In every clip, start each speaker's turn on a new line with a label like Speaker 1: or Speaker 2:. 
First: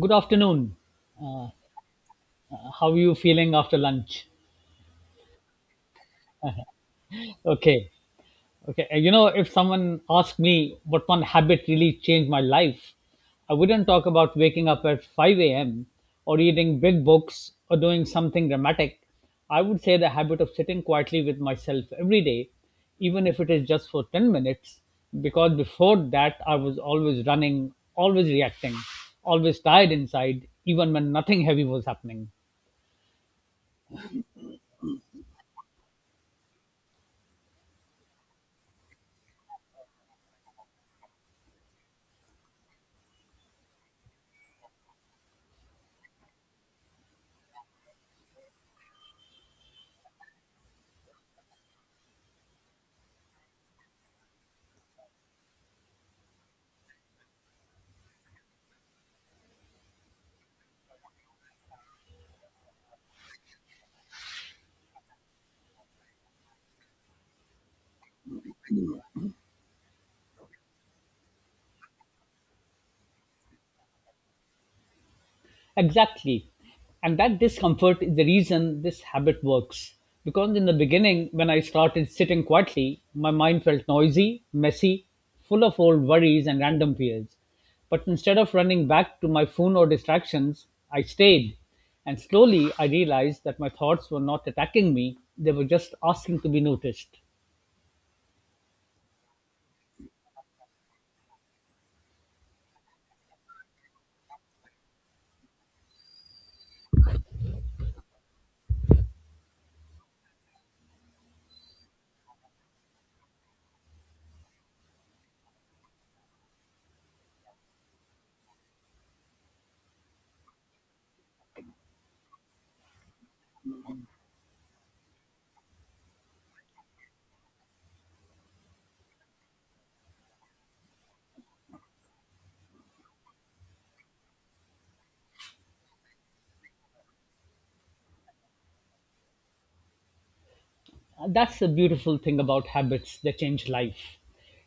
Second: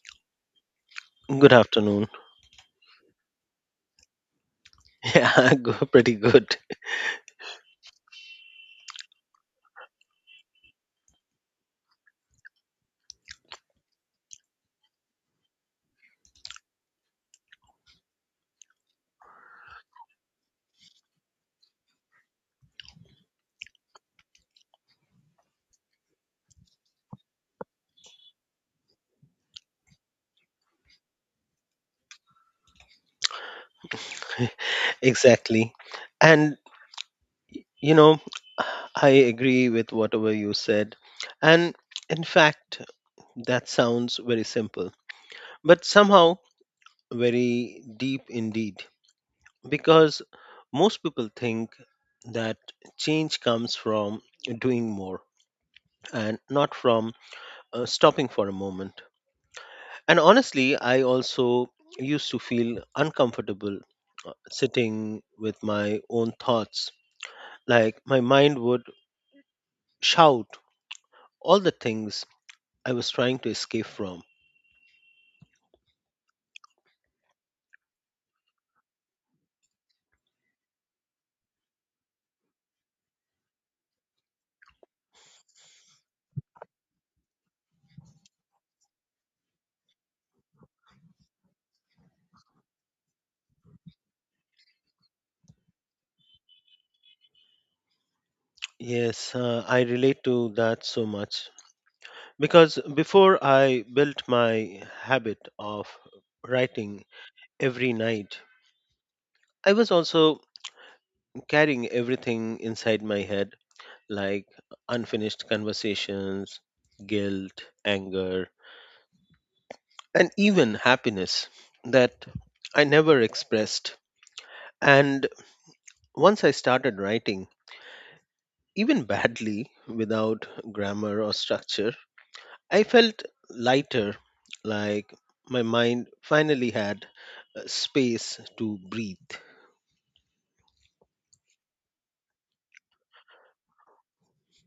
Speaker 1: Good afternoon.
Speaker 2: Good afternoon.
Speaker 1: How are you feeling after lunch?
Speaker 2: Yeah, pretty good.
Speaker 1: Okay. Okay. You know, if someone asked me what one habit really changed my life, I wouldn't talk about waking up at 5 a.m. or reading big books or doing something dramatic. I would say the habit of sitting quietly with myself every day, even if it is just for 10 minutes, because before that, I was always running, always reacting, always tired inside, even when nothing heavy was happening.
Speaker 2: Exactly. And, you know, I agree with whatever you said. And in fact, that sounds very simple, but somehow very deep indeed, because most people think that change comes from doing more and not from stopping for a moment. And honestly, I also used to feel uncomfortable sitting with my own thoughts. Like my mind would shout all the things I was trying to escape from.
Speaker 1: Exactly. And that discomfort is the reason this habit works. Because in the beginning, when I started sitting quietly, my mind felt noisy, messy, full of old worries and random fears. But instead of running back to my phone or distractions, I stayed. And slowly I realized that my thoughts were not attacking me, they were just asking to be noticed.
Speaker 2: Yes, I relate to that so much. Because before I built my habit of writing every night, I was also carrying everything inside my head, like unfinished conversations, guilt, anger, and even happiness that I never expressed. And once I started writing, even badly, without grammar or structure, I felt lighter, like my mind finally had space to breathe.
Speaker 1: That's the beautiful thing about habits they change life.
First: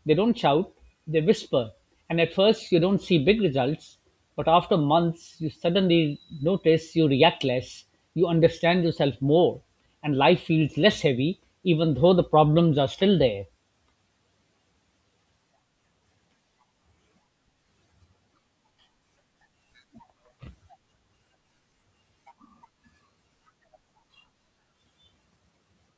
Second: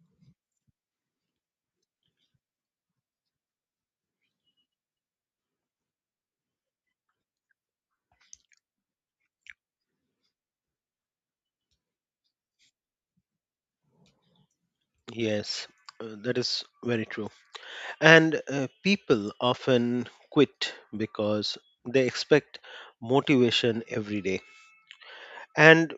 Speaker 1: They don't shout, they whisper. And at first, you don't see big results, but after months, you suddenly notice you react less, you understand yourself more, and life feels less heavy, even though the problems are still there.
Speaker 2: Yes, that is very true. And people often quit because they expect motivation every day. And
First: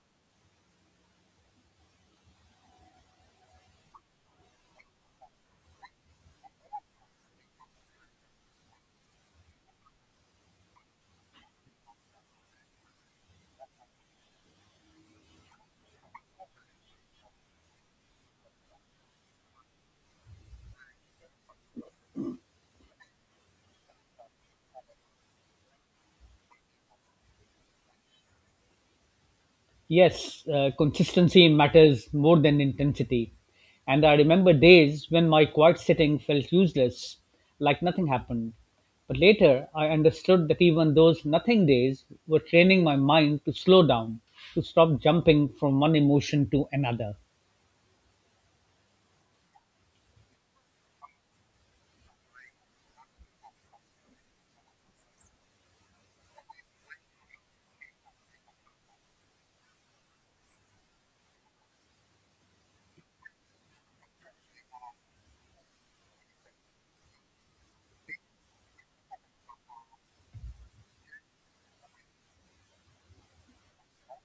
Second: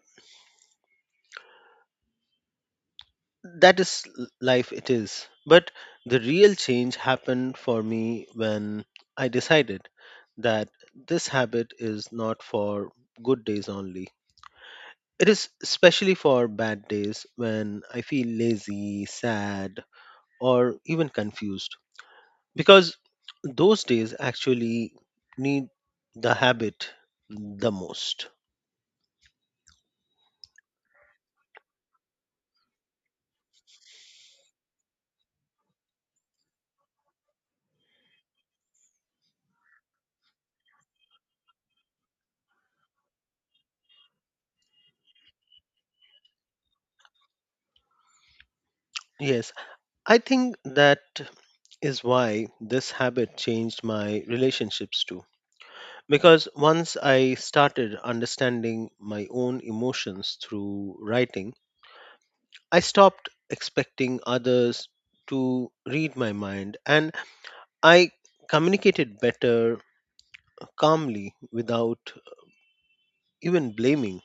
Speaker 2: that is life, it is, but the real change happened for me when I decided that this habit is not for good days only. It is especially for bad days when I feel lazy, sad or even confused because those days actually need the habit the most.
Speaker 1: Yes, consistency matters more than intensity. And I remember days when my quiet sitting felt useless, like nothing happened. But later, I understood that even those nothing days were training my mind to slow down, to stop jumping from one emotion to another.
Speaker 2: Yes, I think that is why this habit changed my relationships too. Because once I started understanding my own emotions through writing, I stopped expecting others to read my mind and I communicated better, calmly, without even blaming.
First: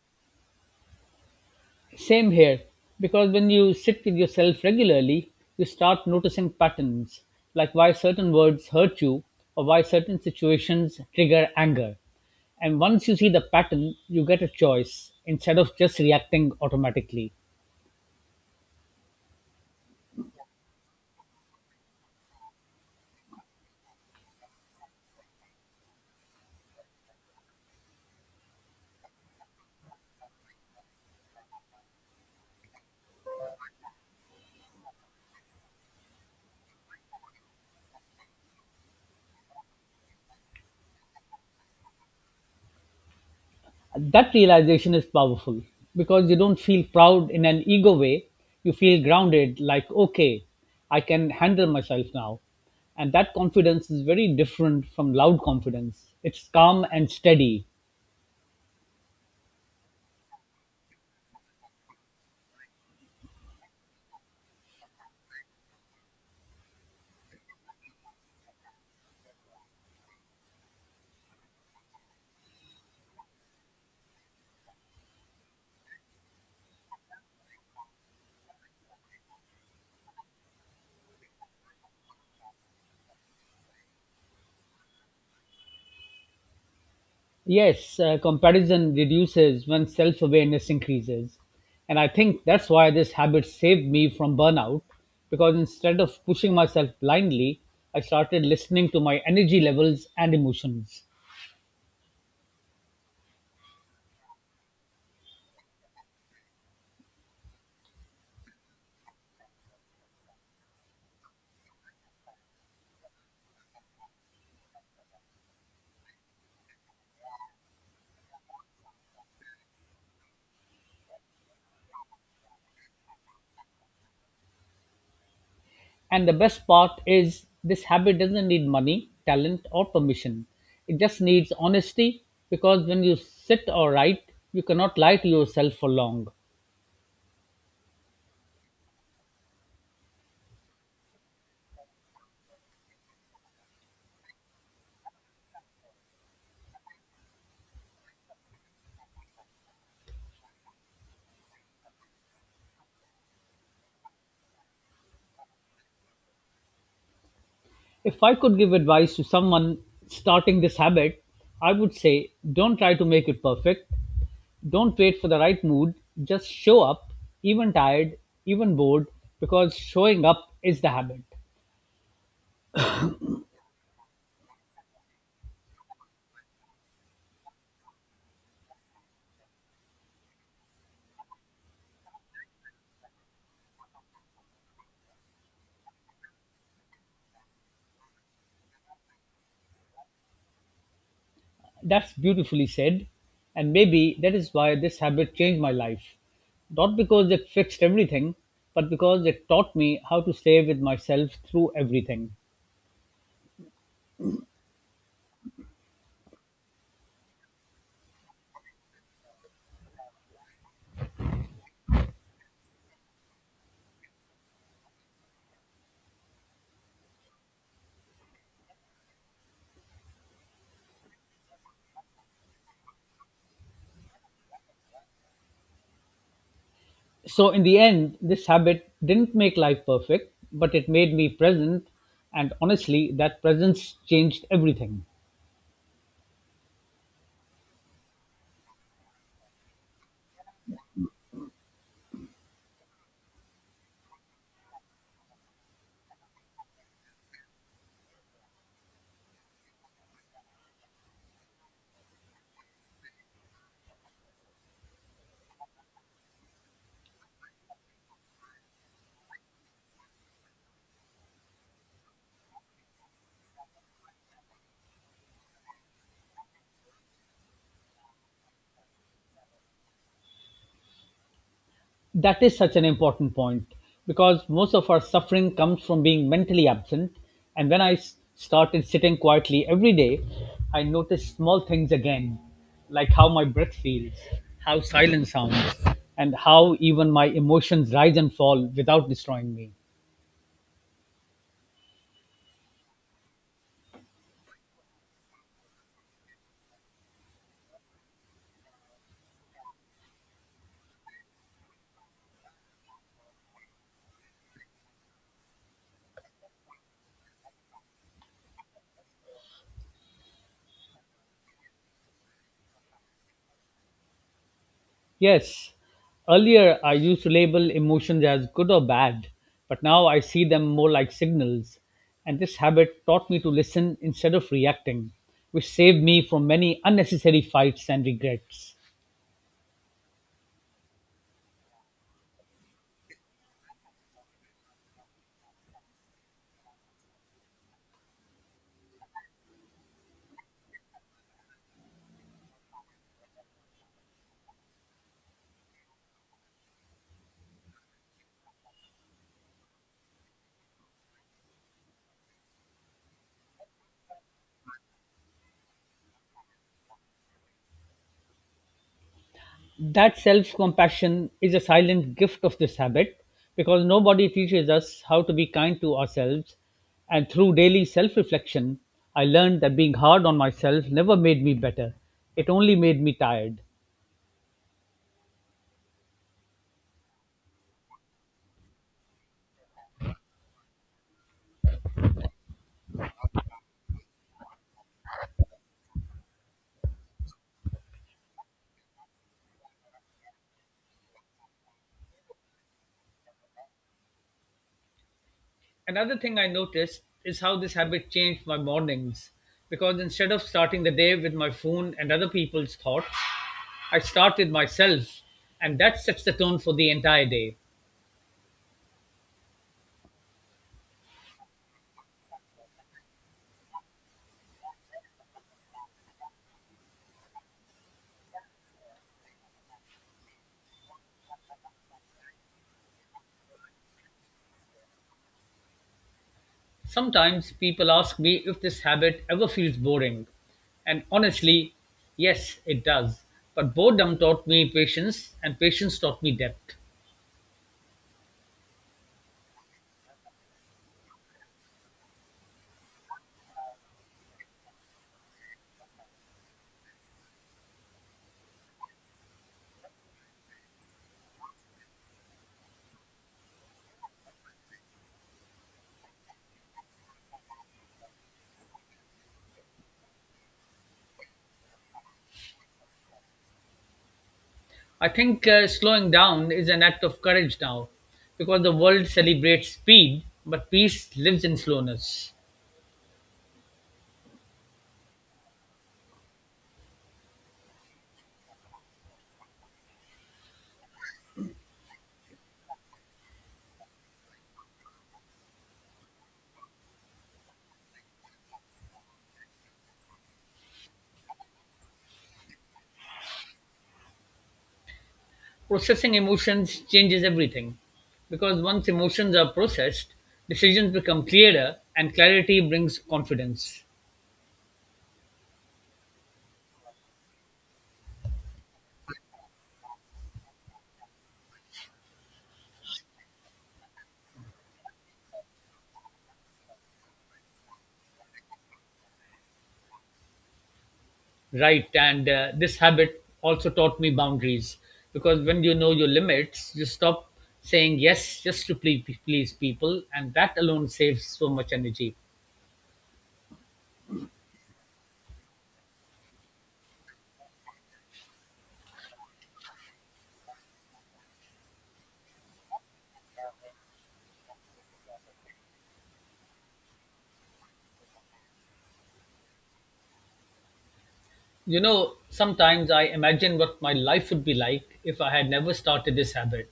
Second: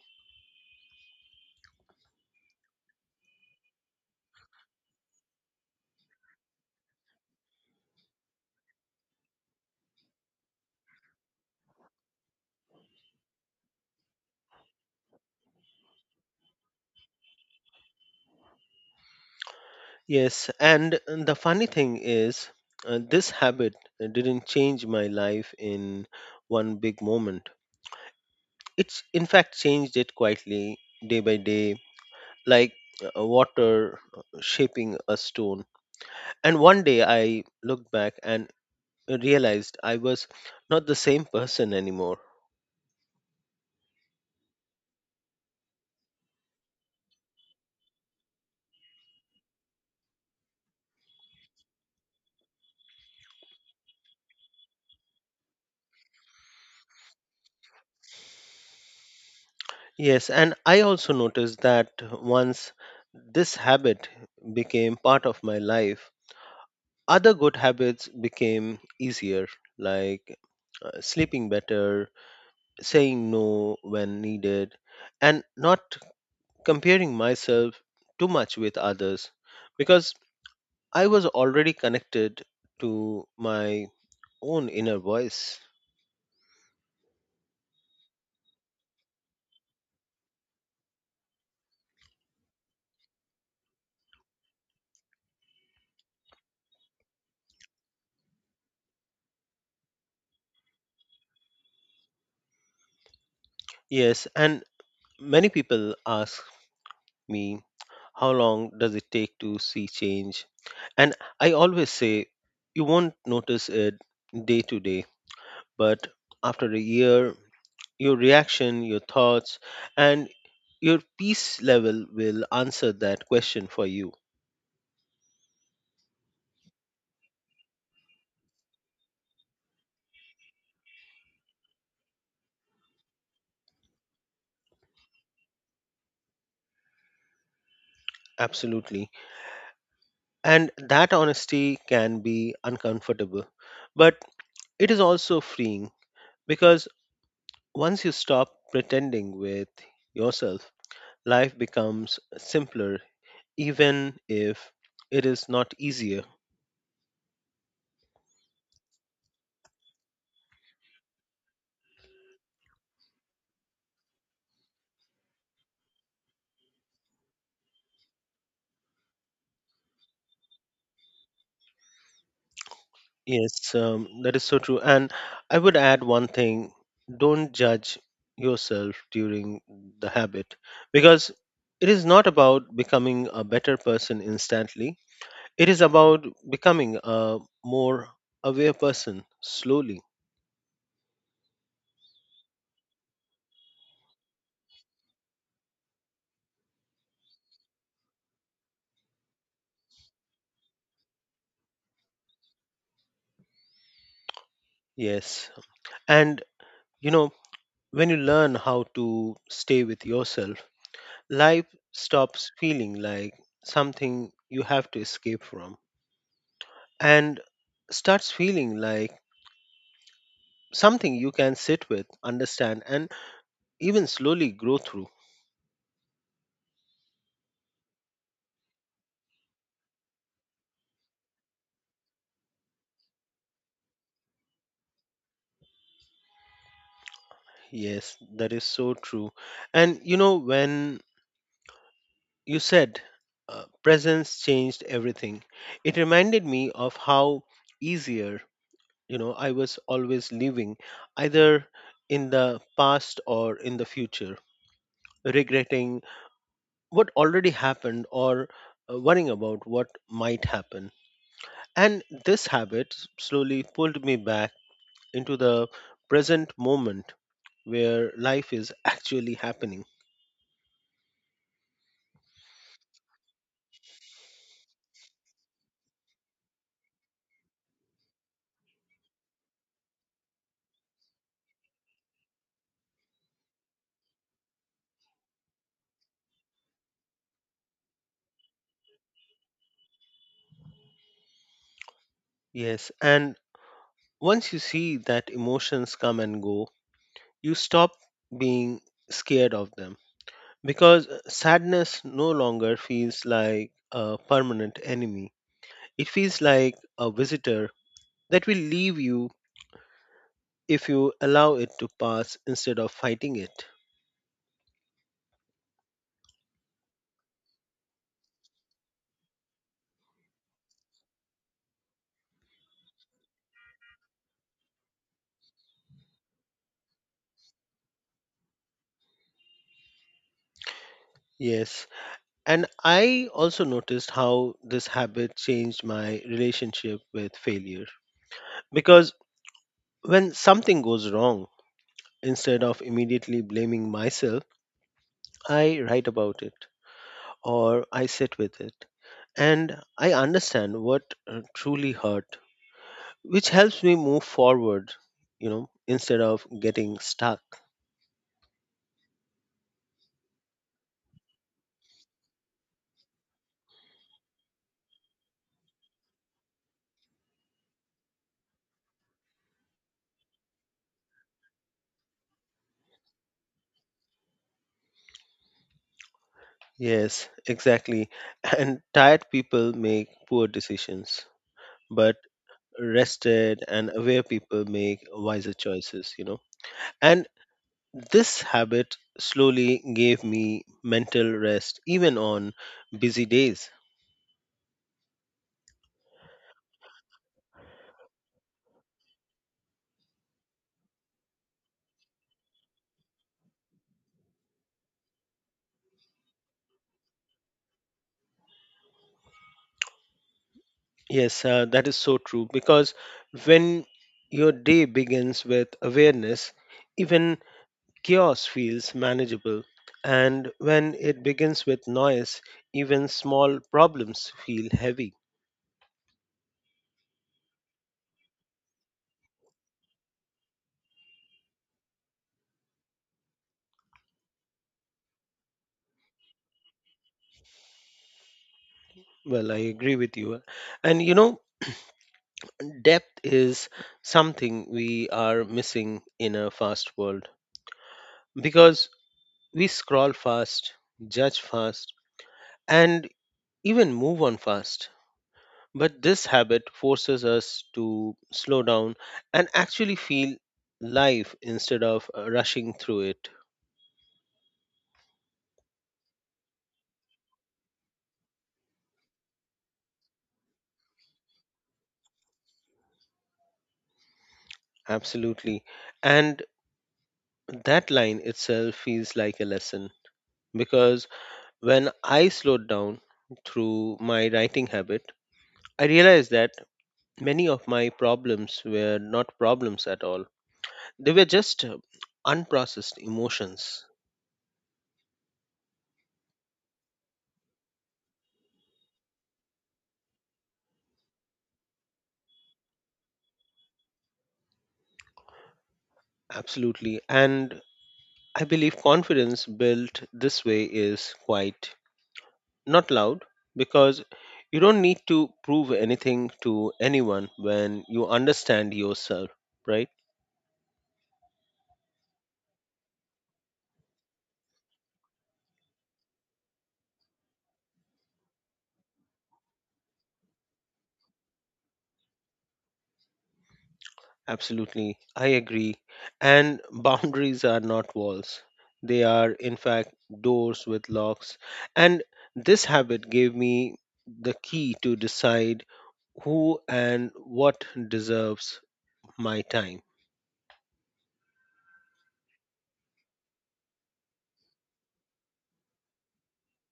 Speaker 1: Same here, because when you sit with yourself regularly, you start noticing patterns, like why certain words hurt you or why certain situations trigger anger. And once you see the pattern, you get a choice instead of just reacting automatically.
Speaker 2: Yes, and the funny thing is, this habit didn't change my life in one big moment. It's in fact changed it quietly day by day, like water shaping a stone. And one day I looked back and realized I was not the same person anymore.
Speaker 1: That realization is powerful because you don't feel proud in an ego way. You feel grounded, like, okay, I can handle myself now. And that confidence is very different from loud confidence. It's calm and steady.
Speaker 2: Yes, and I also noticed that once this habit became part of my life, other good habits became easier, like sleeping better, saying no when needed, and not comparing myself too much with others because I was already connected to my own inner voice.
Speaker 1: Yes, comparison reduces when self awareness increases. And I think that's why this habit saved me from burnout because instead of pushing myself blindly, I started listening to my energy levels and emotions.
Speaker 2: Yes, and many people ask me, how long does it take to see change? And I always say, you won't notice it day to day, but after a year, your reaction, your thoughts, and your peace level will answer that question for you.
Speaker 1: And the best part is, this habit doesn't need money, talent, or permission. It just needs honesty because when you sit or write, you cannot lie to yourself for long.
Speaker 2: Absolutely. And that honesty can be uncomfortable, but it is also freeing because once you stop pretending with yourself, life becomes simpler even if it is not easier.
Speaker 1: If I could give advice to someone starting this habit, I would say don't try to make it perfect. Don't wait for the right mood. Just show up, even tired, even bored, because showing up is the habit.
Speaker 2: Yes, that is so true. And I would add one thing: don't judge yourself during the habit because it is not about becoming a better person instantly, it is about becoming a more aware person slowly.
Speaker 1: That's beautifully said. And maybe that is why this habit changed my life. Not because it fixed everything, but because it taught me how to stay with myself through everything.
Speaker 2: Yes. And, you know, when you learn how to stay with yourself, life stops feeling like something you have to escape from, and starts feeling like something you can sit with, understand, and even slowly grow through.
Speaker 1: So, in the end, this habit didn't make life perfect, but it made me present. And honestly, that presence changed everything.
Speaker 2: Yes, that is so true. And when you said presence changed everything, it reminded me of how easier, I was always living either in the past or in the future, regretting what already happened or worrying about what might happen. And this habit slowly pulled me back into the present moment where life is actually happening.
Speaker 1: That is such an important point because most of our suffering comes from being mentally absent. And when started sitting quietly every day, I noticed small things again, like how my breath feels, how silence sounds, and how even my emotions rise and fall without destroying me.
Speaker 2: Yes, and once you see that emotions come and go, you stop being scared of them because sadness no longer feels like a permanent enemy. It feels like a visitor that will leave you if you allow it to pass instead of fighting it.
Speaker 1: Yes, earlier I used to label emotions as good or bad, but now I see them more like signals. And this habit taught me to listen instead of reacting, which saved me from many unnecessary fights and regrets.
Speaker 2: Yes, and I also noticed how this habit changed my relationship with failure. Because when something goes wrong, instead of immediately blaming myself, I write about it or I sit with it. And I understand what truly hurt, which helps me move forward, instead of getting stuck.
Speaker 1: That self compassion is a silent gift of this habit because nobody teaches us how to be kind to ourselves. And through daily self reflection, I learned that being hard on myself never made me better, it only made me tired.
Speaker 2: Yes, exactly. And tired people make poor decisions, but rested and aware people make wiser choices, and this habit slowly gave me mental rest even on busy days.
Speaker 1: Another thing I noticed is how this habit changed my mornings because instead of starting the day with my phone and other people's thoughts, I start with myself, and that sets the tone for the entire day.
Speaker 2: Yes, that is so true because when your day begins with awareness, even chaos feels manageable, and when it begins with noise, even small problems feel heavy.
Speaker 1: Sometimes people ask me if this habit ever feels boring, and honestly, yes, it does. But boredom taught me patience, and patience taught me depth.
Speaker 2: Well, I agree with you, and depth is something we are missing in a fast world because we scroll fast, judge fast, and even move on fast. But this habit forces us to slow down and actually feel life instead of rushing through it.
Speaker 1: I think slowing down is an act of courage now because the world celebrates speed, but peace lives in slowness.
Speaker 2: Absolutely. And that line itself feels like a lesson because when I slowed down through my writing habit, I realized that many of my problems were not problems at all. They were just unprocessed emotions.
Speaker 1: Processing emotions changes everything because once emotions are processed, decisions become clearer and clarity brings confidence.
Speaker 2: Absolutely. And I believe confidence built this way is quite not loud because you don't need to prove anything to anyone when you understand yourself, right?
Speaker 1: Right. And this habit also taught me boundaries because when you know your limits, you stop saying yes just to please people, and that alone saves so much energy.
Speaker 2: Absolutely, I agree. And boundaries are not walls, they are, in fact, doors with locks. And this habit gave me the key to decide who and what deserves my time.
Speaker 1: You know, sometimes I imagine what my life would be like if I had never started this habit.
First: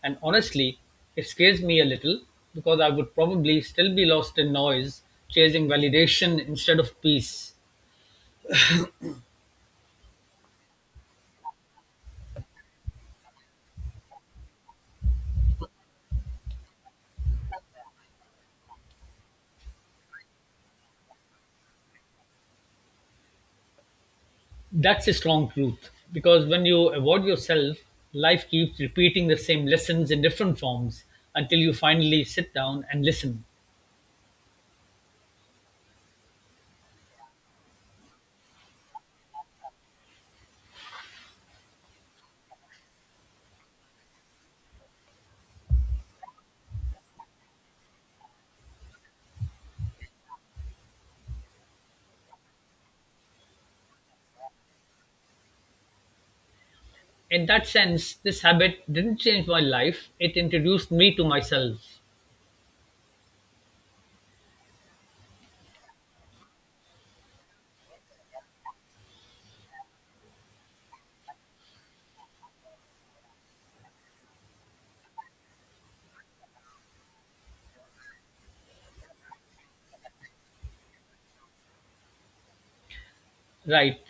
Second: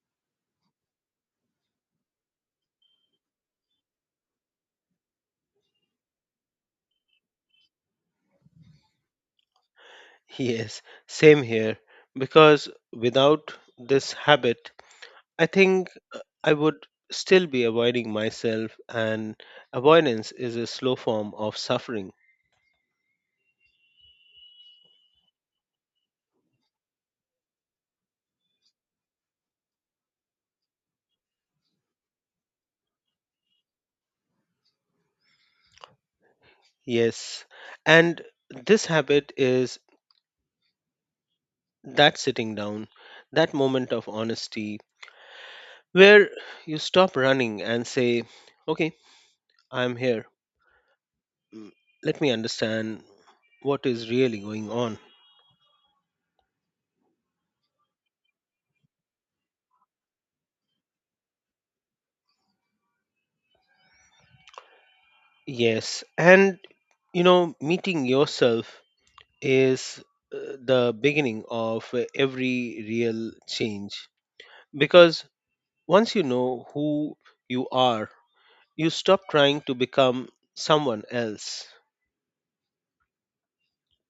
Speaker 1: And honestly, it scares me a little because I would probably still be lost in noise, chasing validation instead of peace.
Speaker 2: Yes, same here, because without this habit, I think I would still be avoiding myself, and avoidance is a slow form of suffering.
Speaker 1: That's a strong truth because when you avoid yourself, life keeps repeating the same lessons in different forms until you finally sit down and listen.
Speaker 2: Yes. And this habit is that sitting down, that moment of honesty where you stop running and say, okay, I'm here. Mm, Let me understand what is really going on.
Speaker 1: In that sense, this habit didn't change my life, it introduced me to myself.
Speaker 2: Yes. And, meeting yourself is the beginning of every real change because once you know who you are, you stop trying to become someone else.
Speaker 1: Right.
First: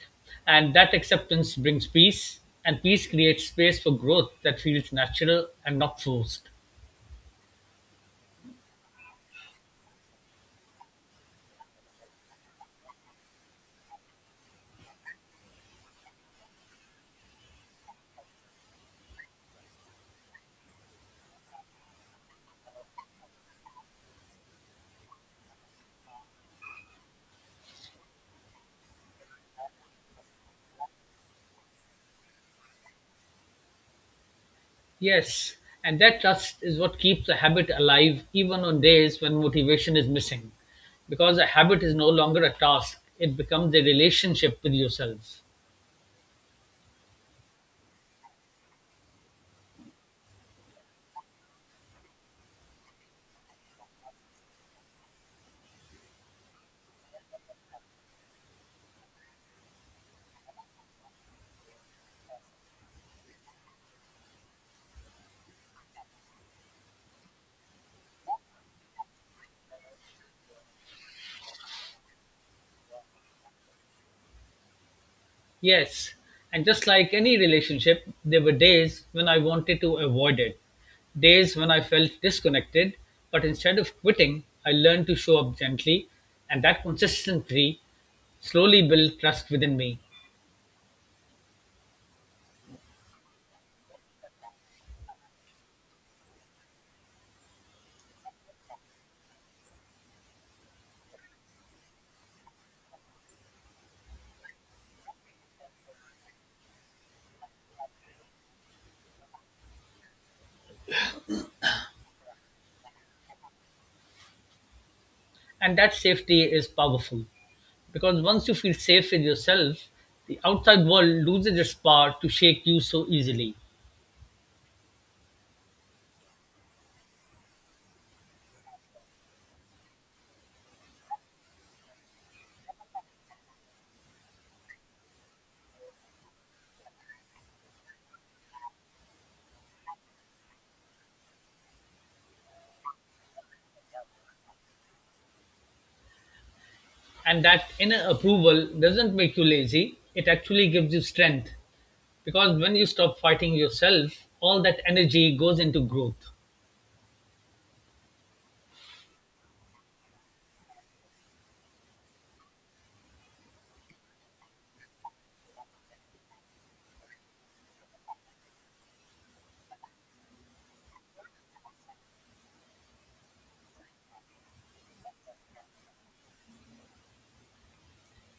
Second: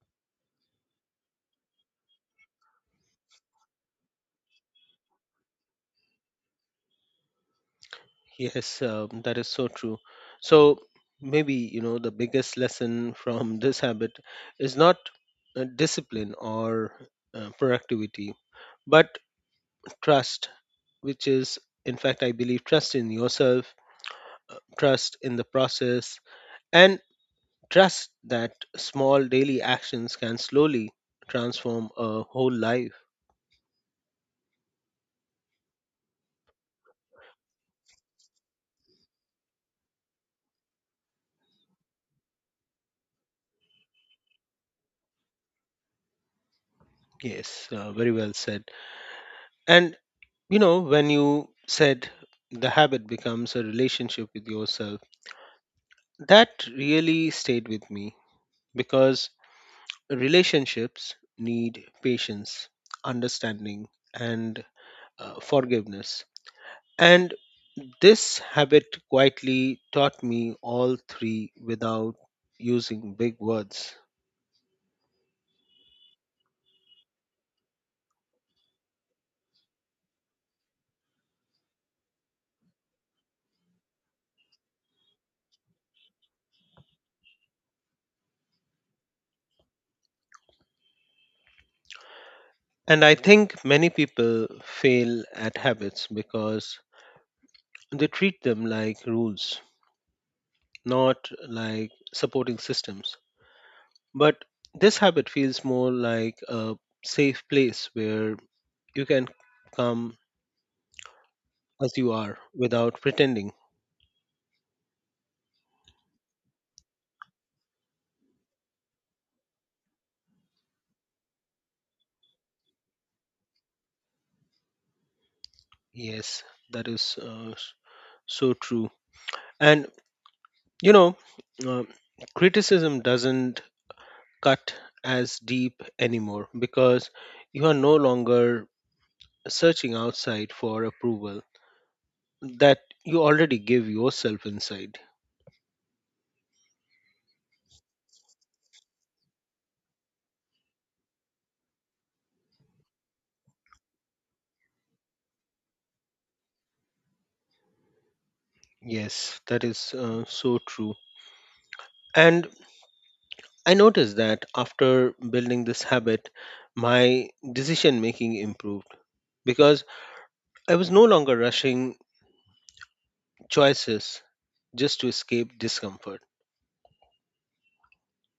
Speaker 1: And that acceptance brings peace, and peace creates space for growth that feels natural and not forced.
Speaker 2: Yes, that is so true. So maybe, the biggest lesson from this habit is not discipline or productivity, but trust, which is, in fact, I believe, trust in yourself, trust in the process, and trust that small daily actions can slowly transform a whole life.
Speaker 1: Yes, and that trust is what keeps a habit alive even on days when motivation is missing. Because a habit is no longer a task, it becomes a relationship with yourself.
Speaker 2: Yes, very well said. And, when you said the habit becomes a relationship with yourself, that really stayed with me because relationships need patience, understanding, and forgiveness. And this habit quietly taught me all three without using big words.
Speaker 1: Yes, and just like any relationship, there were days when I wanted to avoid it, days when I felt disconnected, but instead of quitting, I learned to show up gently, and that consistency slowly built trust within me.
Speaker 2: And I think many people fail at habits because they treat them like rules, not like supporting systems. But this habit feels more like a safe place where you can come as you are without pretending.
Speaker 1: And that safety is powerful because once you feel safe with yourself, the outside world loses its power to shake you so easily.
Speaker 2: Yes, that is so true. And you know, uh, criticism doesn't cut as deep anymore because you are no longer searching outside for approval that you already give yourself inside.
Speaker 1: And that inner approval doesn't make you lazy, it actually gives you strength, because when you stop fighting yourself, all that energy goes into growth.
Speaker 2: Yes, that is so true. And I noticed that after building this habit, my decision making improved because I was no longer rushing choices just to escape discomfort.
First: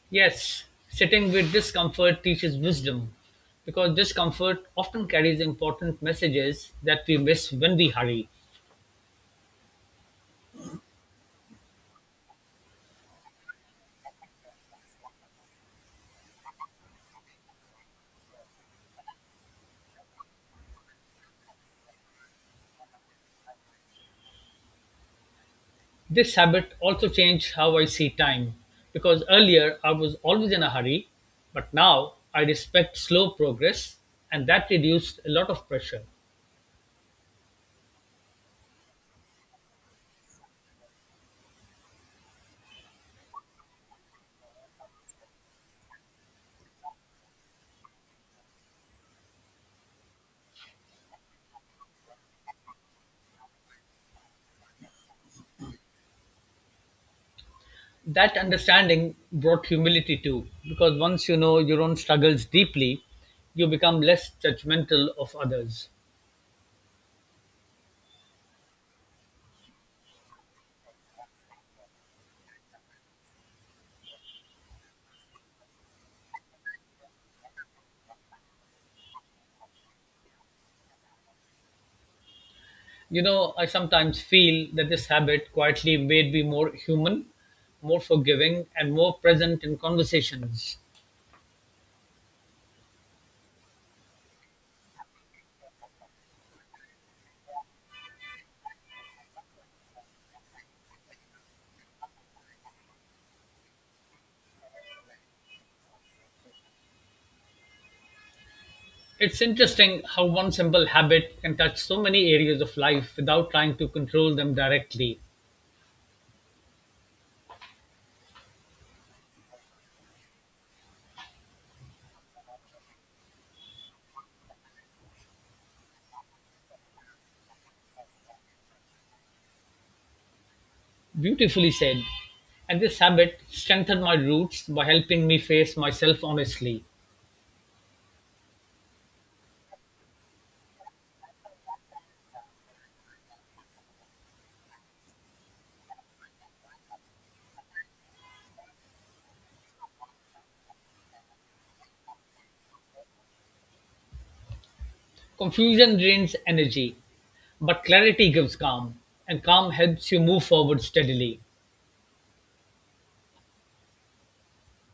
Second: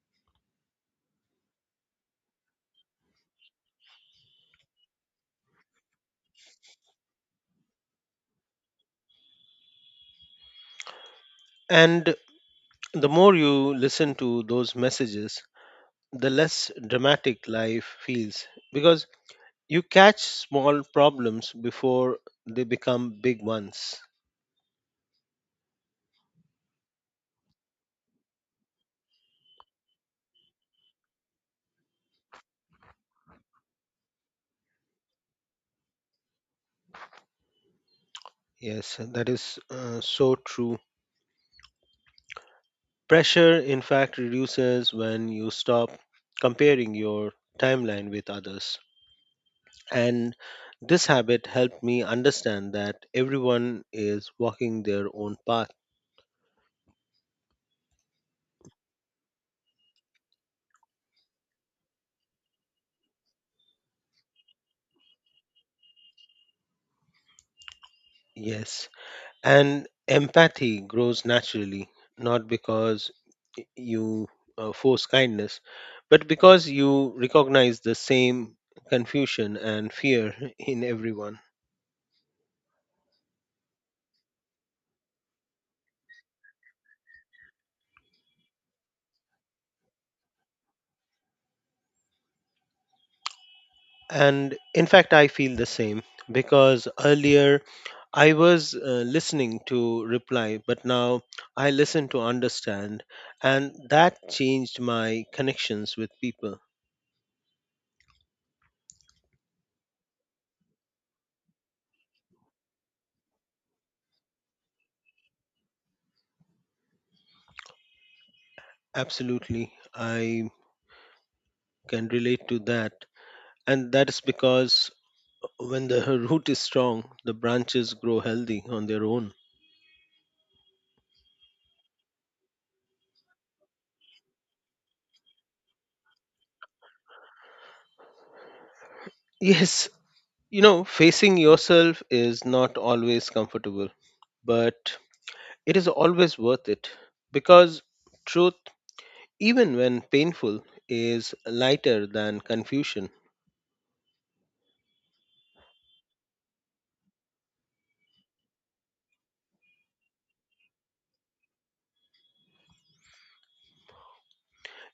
Speaker 1: Yes, sitting with discomfort teaches wisdom because discomfort often carries important messages that we miss when we hurry.
Speaker 2: And the more you listen to those messages, the less dramatic life feels because you catch small problems before they become big ones.
Speaker 1: This habit also changed how I see time because earlier I was always in a hurry, but now I respect slow progress and that reduced a lot of pressure.
Speaker 2: Yes, that is so true. Pressure, in fact, reduces when you stop comparing your timeline with others. And this habit helped me understand that everyone is walking their own path.
Speaker 1: That understanding brought humility too, because once you know your own struggles deeply, you become less judgmental of others.
Speaker 2: Yes. And empathy grows naturally, not because you force kindness, but because you recognize the same confusion and fear in everyone.
Speaker 1: You know, I sometimes feel that this habit quietly made me more human, more forgiving, and more present in conversations.
Speaker 2: And in fact, I feel the same because earlier I was listening to reply, but now I listen to understand. And that changed my connections with people.
Speaker 1: It's interesting how one simple habit can touch so many areas of life without trying to control them directly.
Speaker 2: Absolutely. I can relate to that. And that is because when the root is strong, the branches grow healthy on their own.
Speaker 1: Beautifully said. And this habit strengthened my roots by helping me face myself honestly.
Speaker 2: Yes, facing yourself is not always comfortable, but it is always worth it because truth, even when painful, is lighter than confusion.
Speaker 1: Confusion drains energy, but clarity gives calm, and calm helps you move forward steadily.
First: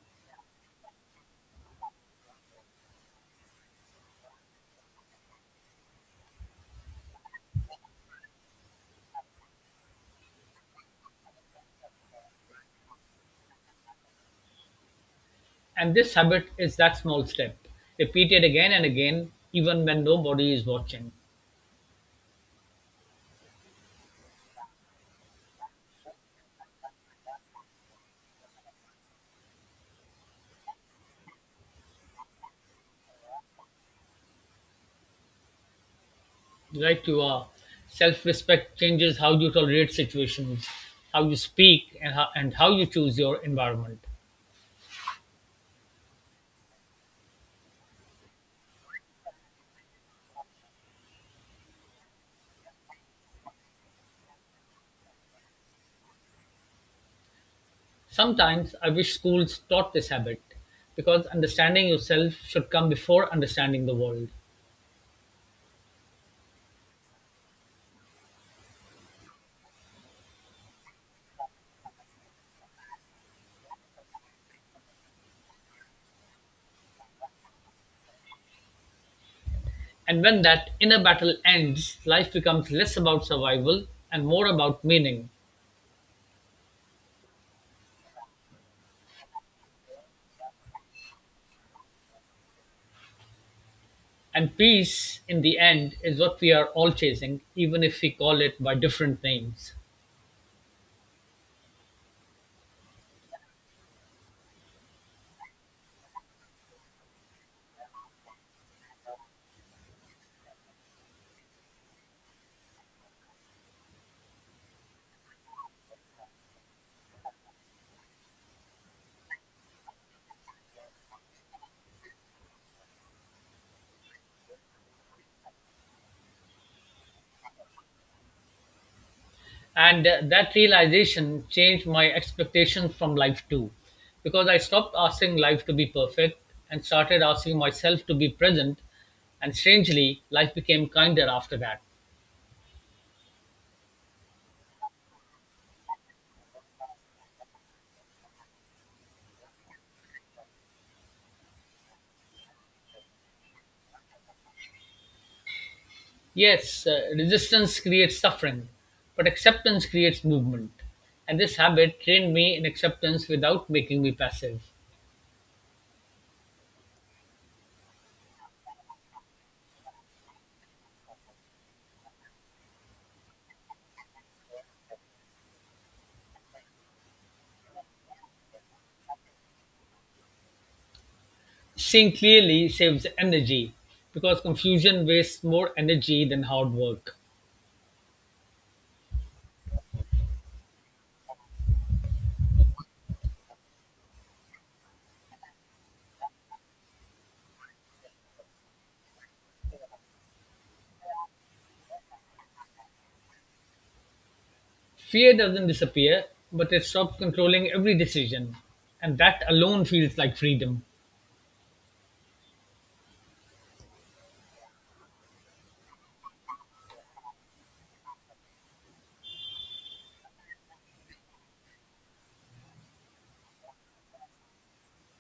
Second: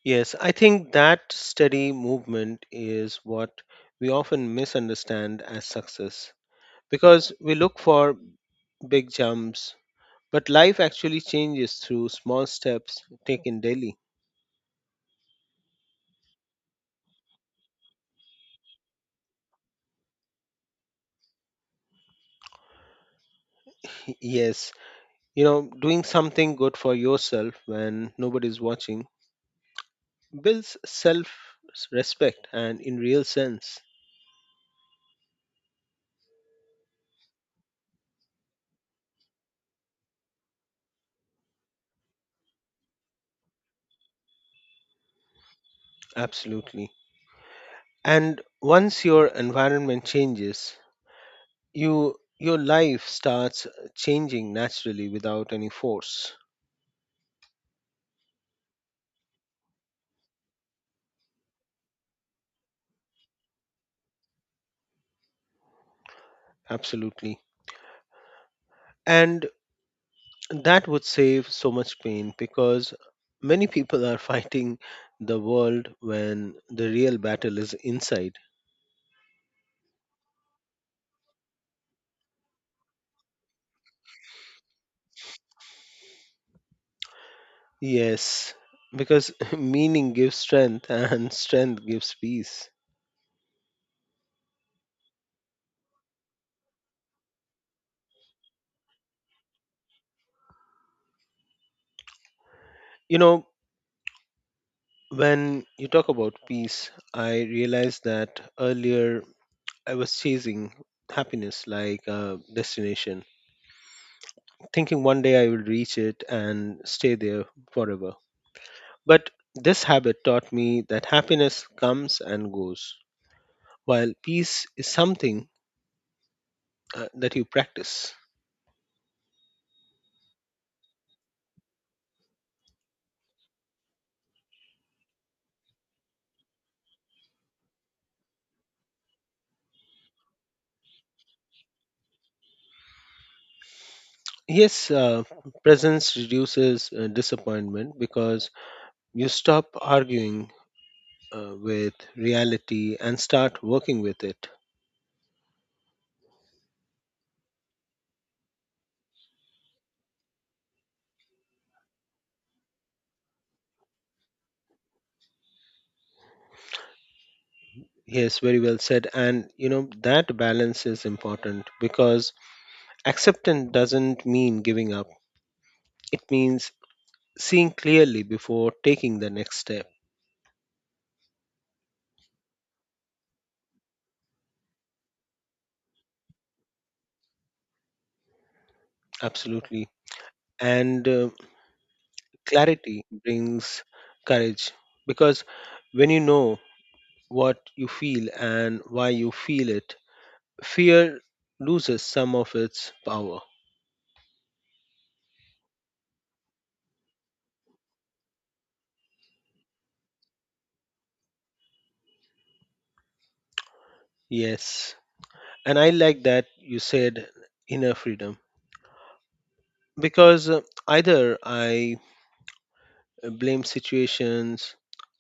Speaker 2: Yes, I think that steady movement is what we often misunderstand as success because we look for big jumps. But life actually changes through small steps taken daily.
Speaker 1: And this habit is that small step, repeated again and again, even when nobody is watching.
Speaker 2: Yes, doing something good for yourself when nobody's watching builds self respect and in real sense,
Speaker 1: Right, you are. Self respect changes how you tolerate situations, how you speak, and how you choose your environment.
Speaker 2: absolutely. And once your environment changes, your life starts changing naturally without any force.
Speaker 1: Sometimes I wish schools taught this habit because understanding yourself should come before understanding the world.
Speaker 2: Absolutely. And that would save so much pain because many people are fighting the world when the real battle is inside.
Speaker 1: And when that inner battle ends, life becomes less about survival and more about meaning.
Speaker 2: Yes, because meaning gives strength and strength gives peace.
Speaker 1: And peace, in the end, is what we are all chasing, even if we call it by different names.
Speaker 2: You know, when you talk about peace, I realized that earlier I was chasing happiness like a destination, thinking one day I will reach it and stay there forever. But this habit taught me that happiness comes and goes, while peace is something that you practice.
Speaker 1: And that realization changed my expectations from life too, because I stopped asking life to be perfect and started asking myself to be present. And strangely, life became kinder after that.
Speaker 2: Yes, presence reduces disappointment because you stop arguing with reality and start working with it.
Speaker 1: Yes, resistance creates suffering, but acceptance creates movement. And this habit trained me in acceptance without making me passive.
Speaker 2: Yes, very well said. And that balance is important because acceptance doesn't mean giving up, it means seeing clearly before taking the next step.
Speaker 1: Seeing clearly saves energy because confusion wastes more energy than hard work.
Speaker 2: Absolutely. And clarity brings courage because when you know what you feel and why you feel it, fear loses some of its power.
Speaker 1: Fear doesn't disappear, but it stops controlling every decision. And that alone feels like freedom.
Speaker 2: Yes. And I like that you said inner freedom because either I blame situations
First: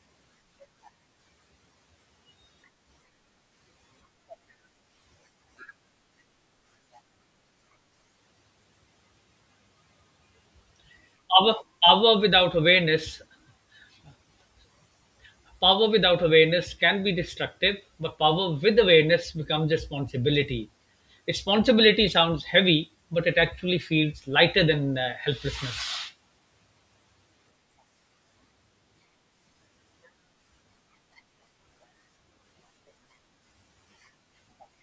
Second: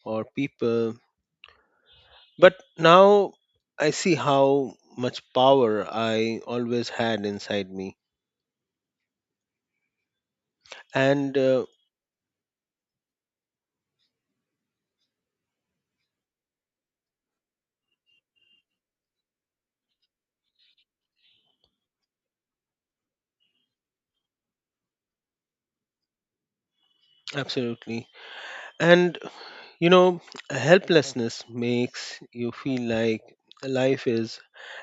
Speaker 2: or people, but now I see how much power I always had inside me. And
Speaker 1: Hour, hour without awareness Power without awareness can be destructive, but power with awareness becomes responsibility. Responsibility sounds heavy, but it actually feels lighter than helplessness.
Speaker 2: absolutely. And You know, helplessness makes you feel like life is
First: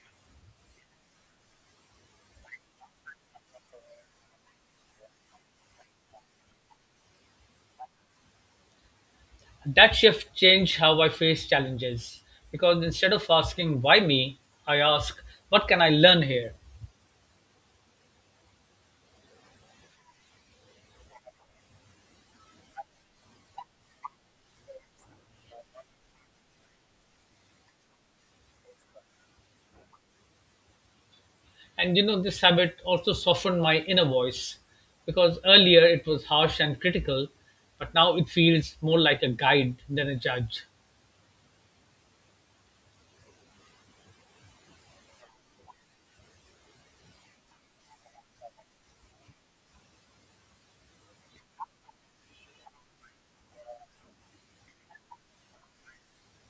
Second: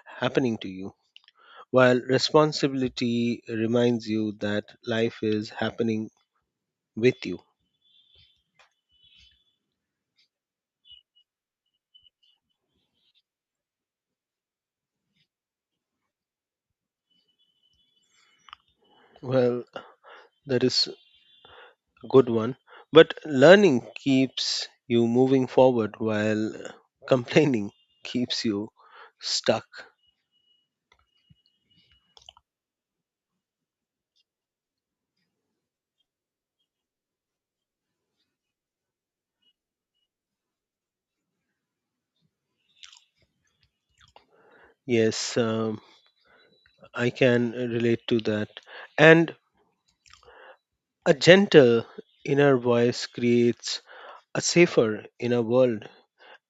Speaker 2: happening to you, while responsibility reminds you that life is happening with you.
Speaker 1: That shift changed how I face challenges because instead of asking why me, I ask what can I learn here?
Speaker 2: Well, that is a good one. But learning keeps you moving forward while complaining keeps you stuck.
Speaker 1: And you know, this habit also softened my inner voice because earlier it was harsh and critical, but now it feels more like a guide than a judge.
Speaker 2: Yes, I can relate to that. And a gentle inner voice creates a safer inner world.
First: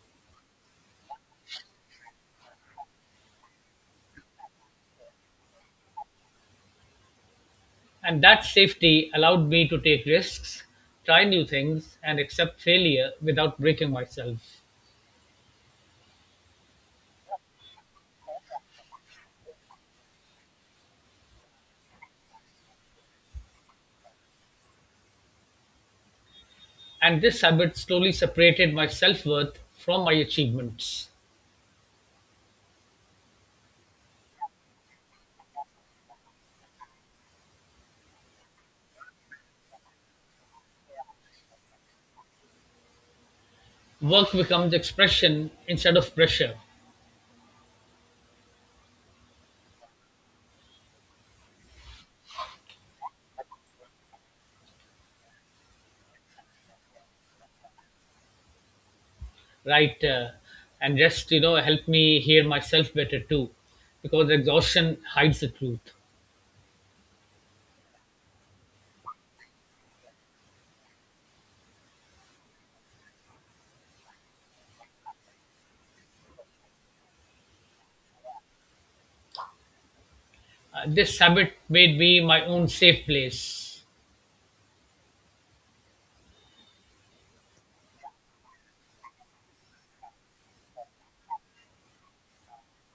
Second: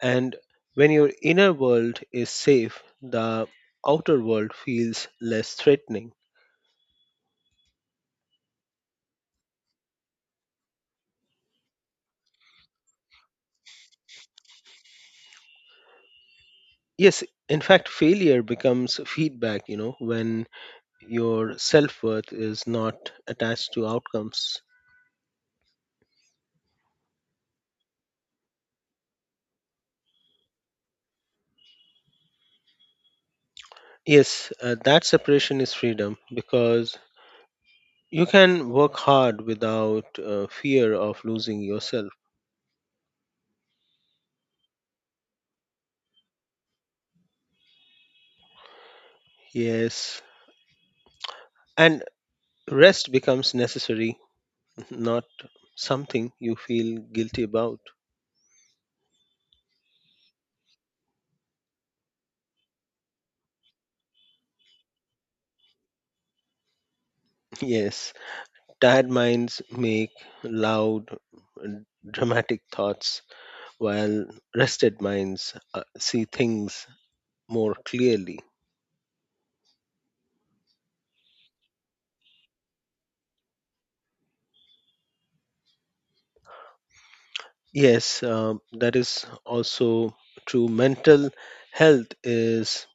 Speaker 2: And when your inner world is safe, the outer world feels less threatening.
Speaker 1: And that safety allowed me to take risks, try new things, and accept failure without breaking myself.
Speaker 2: Yes, in fact, failure becomes feedback, when your self worth is not attached to outcomes.
Speaker 1: And this habit slowly separated my self worth from my achievements.
Speaker 2: Yes, that separation is freedom because you can work hard without fear of losing yourself.
Speaker 1: Work becomes expression instead of pressure,
Speaker 2: Yes, and rest becomes necessary, not something you feel guilty about.
Speaker 1: right? And just, you know, help me hear myself better too, because exhaustion hides the truth.
Speaker 2: Yes. Tired minds make loud, and dramatic thoughts, while rested minds see things more clearly.
Speaker 1: This habit made me my own safe place,
Speaker 2: Yes, that is also true. Mental health is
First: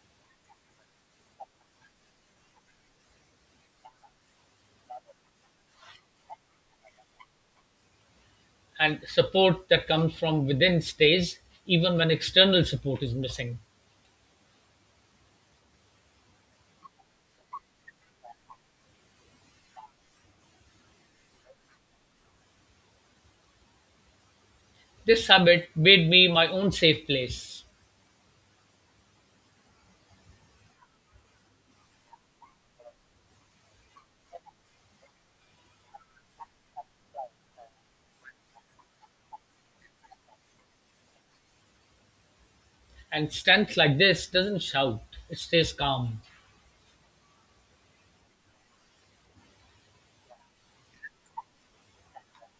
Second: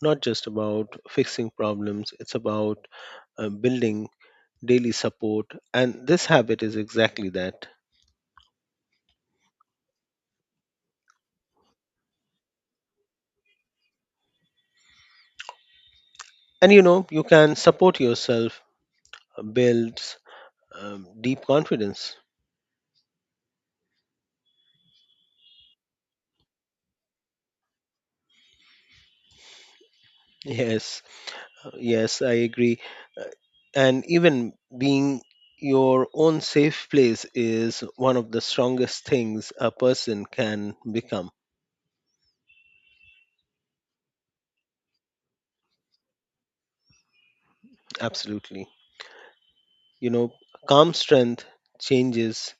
Speaker 2: not just about fixing problems, it's about building daily support. And this habit is exactly that.
Speaker 1: and support that comes from within stays even when external support is missing.
Speaker 2: And you can support yourself, builds deep confidence.
Speaker 1: This habit made me my own safe place.
Speaker 2: Yes, yes, I agree. Uh, And even being your own safe place is one of the strongest things a person can become.
Speaker 1: And stance like this doesn't shout, it stays calm.
Speaker 2: Absolutely. You know, Calm strength changes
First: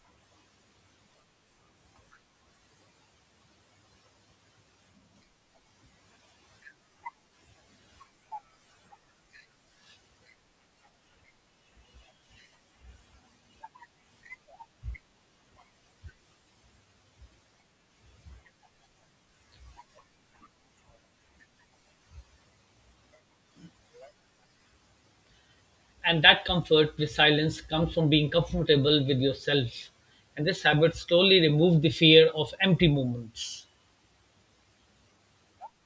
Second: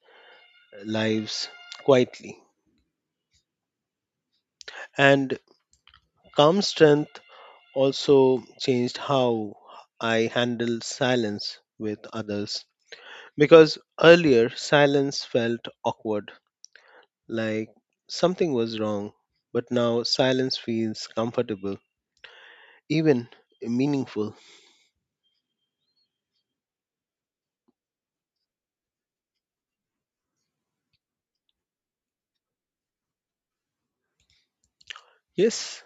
Speaker 2: lives quietly. And calm strength also changed how I handle silence with others because earlier silence felt awkward like something was wrong, but now silence feels comfortable, even meaningful.
Speaker 1: And that comfort with silence comes from being comfortable with yourself. And this habit slowly removed the fear of empty moments.
Speaker 2: Yes,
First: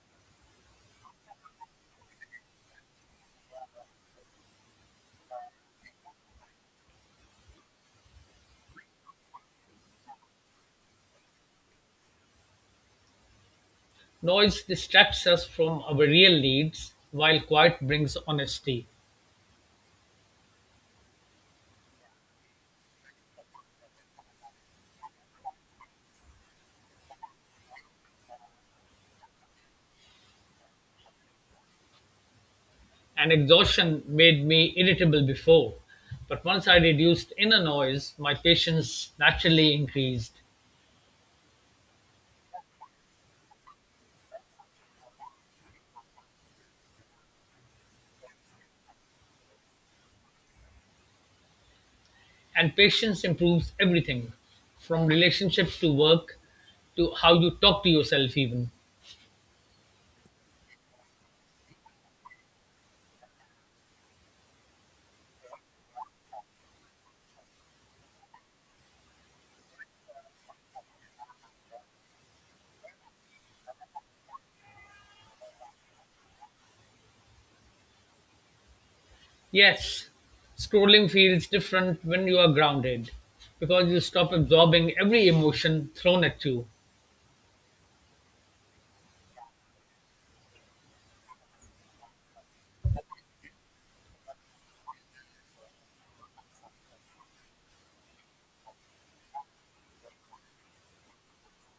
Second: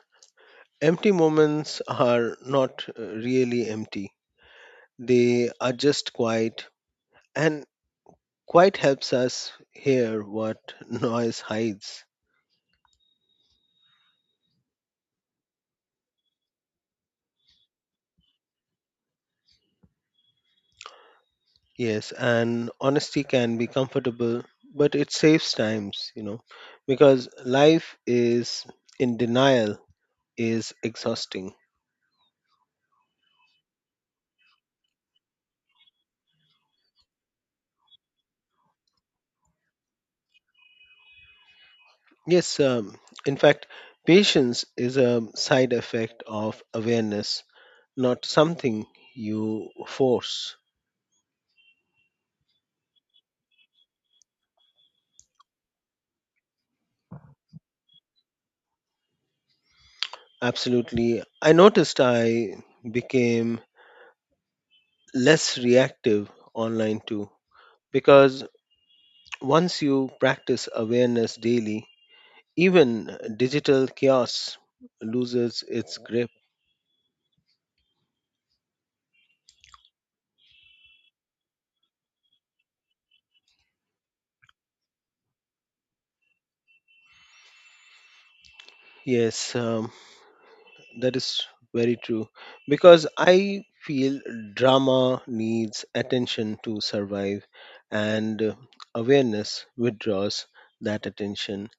Speaker 2: empty moments are not really empty, they are just quiet, and quiet helps us hear what noise hides.
Speaker 1: Noise distracts us from our real needs, while quiet brings honesty.
Speaker 2: Yes, and honesty can be comfortable, but it saves times, because life is in denial is exhausting.
Speaker 1: And exhaustion made me irritable before. But once I reduced inner noise, my patience naturally increased.
Speaker 2: Yes, in fact, patience is a side effect of awareness, not something you force.
Speaker 1: And patience improves everything, from relationships to work to how you talk to yourself, even.
Speaker 2: Absolutely. I noticed I became less reactive online too, because once you practice awareness daily, even digital chaos loses its grip.
Speaker 1: Yes, scrolling feels different when you are grounded because you stop absorbing every emotion thrown at you.
Speaker 2: Yes, that is very true because I feel drama needs attention to survive, and awareness withdraws that attention.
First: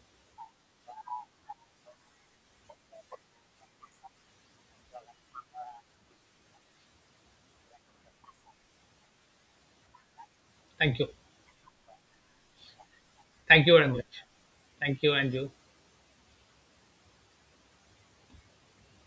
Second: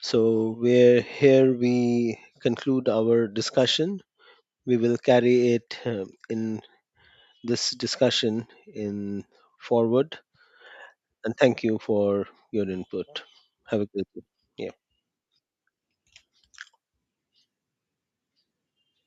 Speaker 2: So, where here we conclude our discussion, we will carry it in this discussion in forward.
Speaker 1: Thank you.
Speaker 2: And thank you for your input.
Speaker 1: Thank you
Speaker 2: Have a
Speaker 1: very
Speaker 2: great day.
Speaker 1: much.
Speaker 2: Yeah.
Speaker 1: Thank you, Andrew.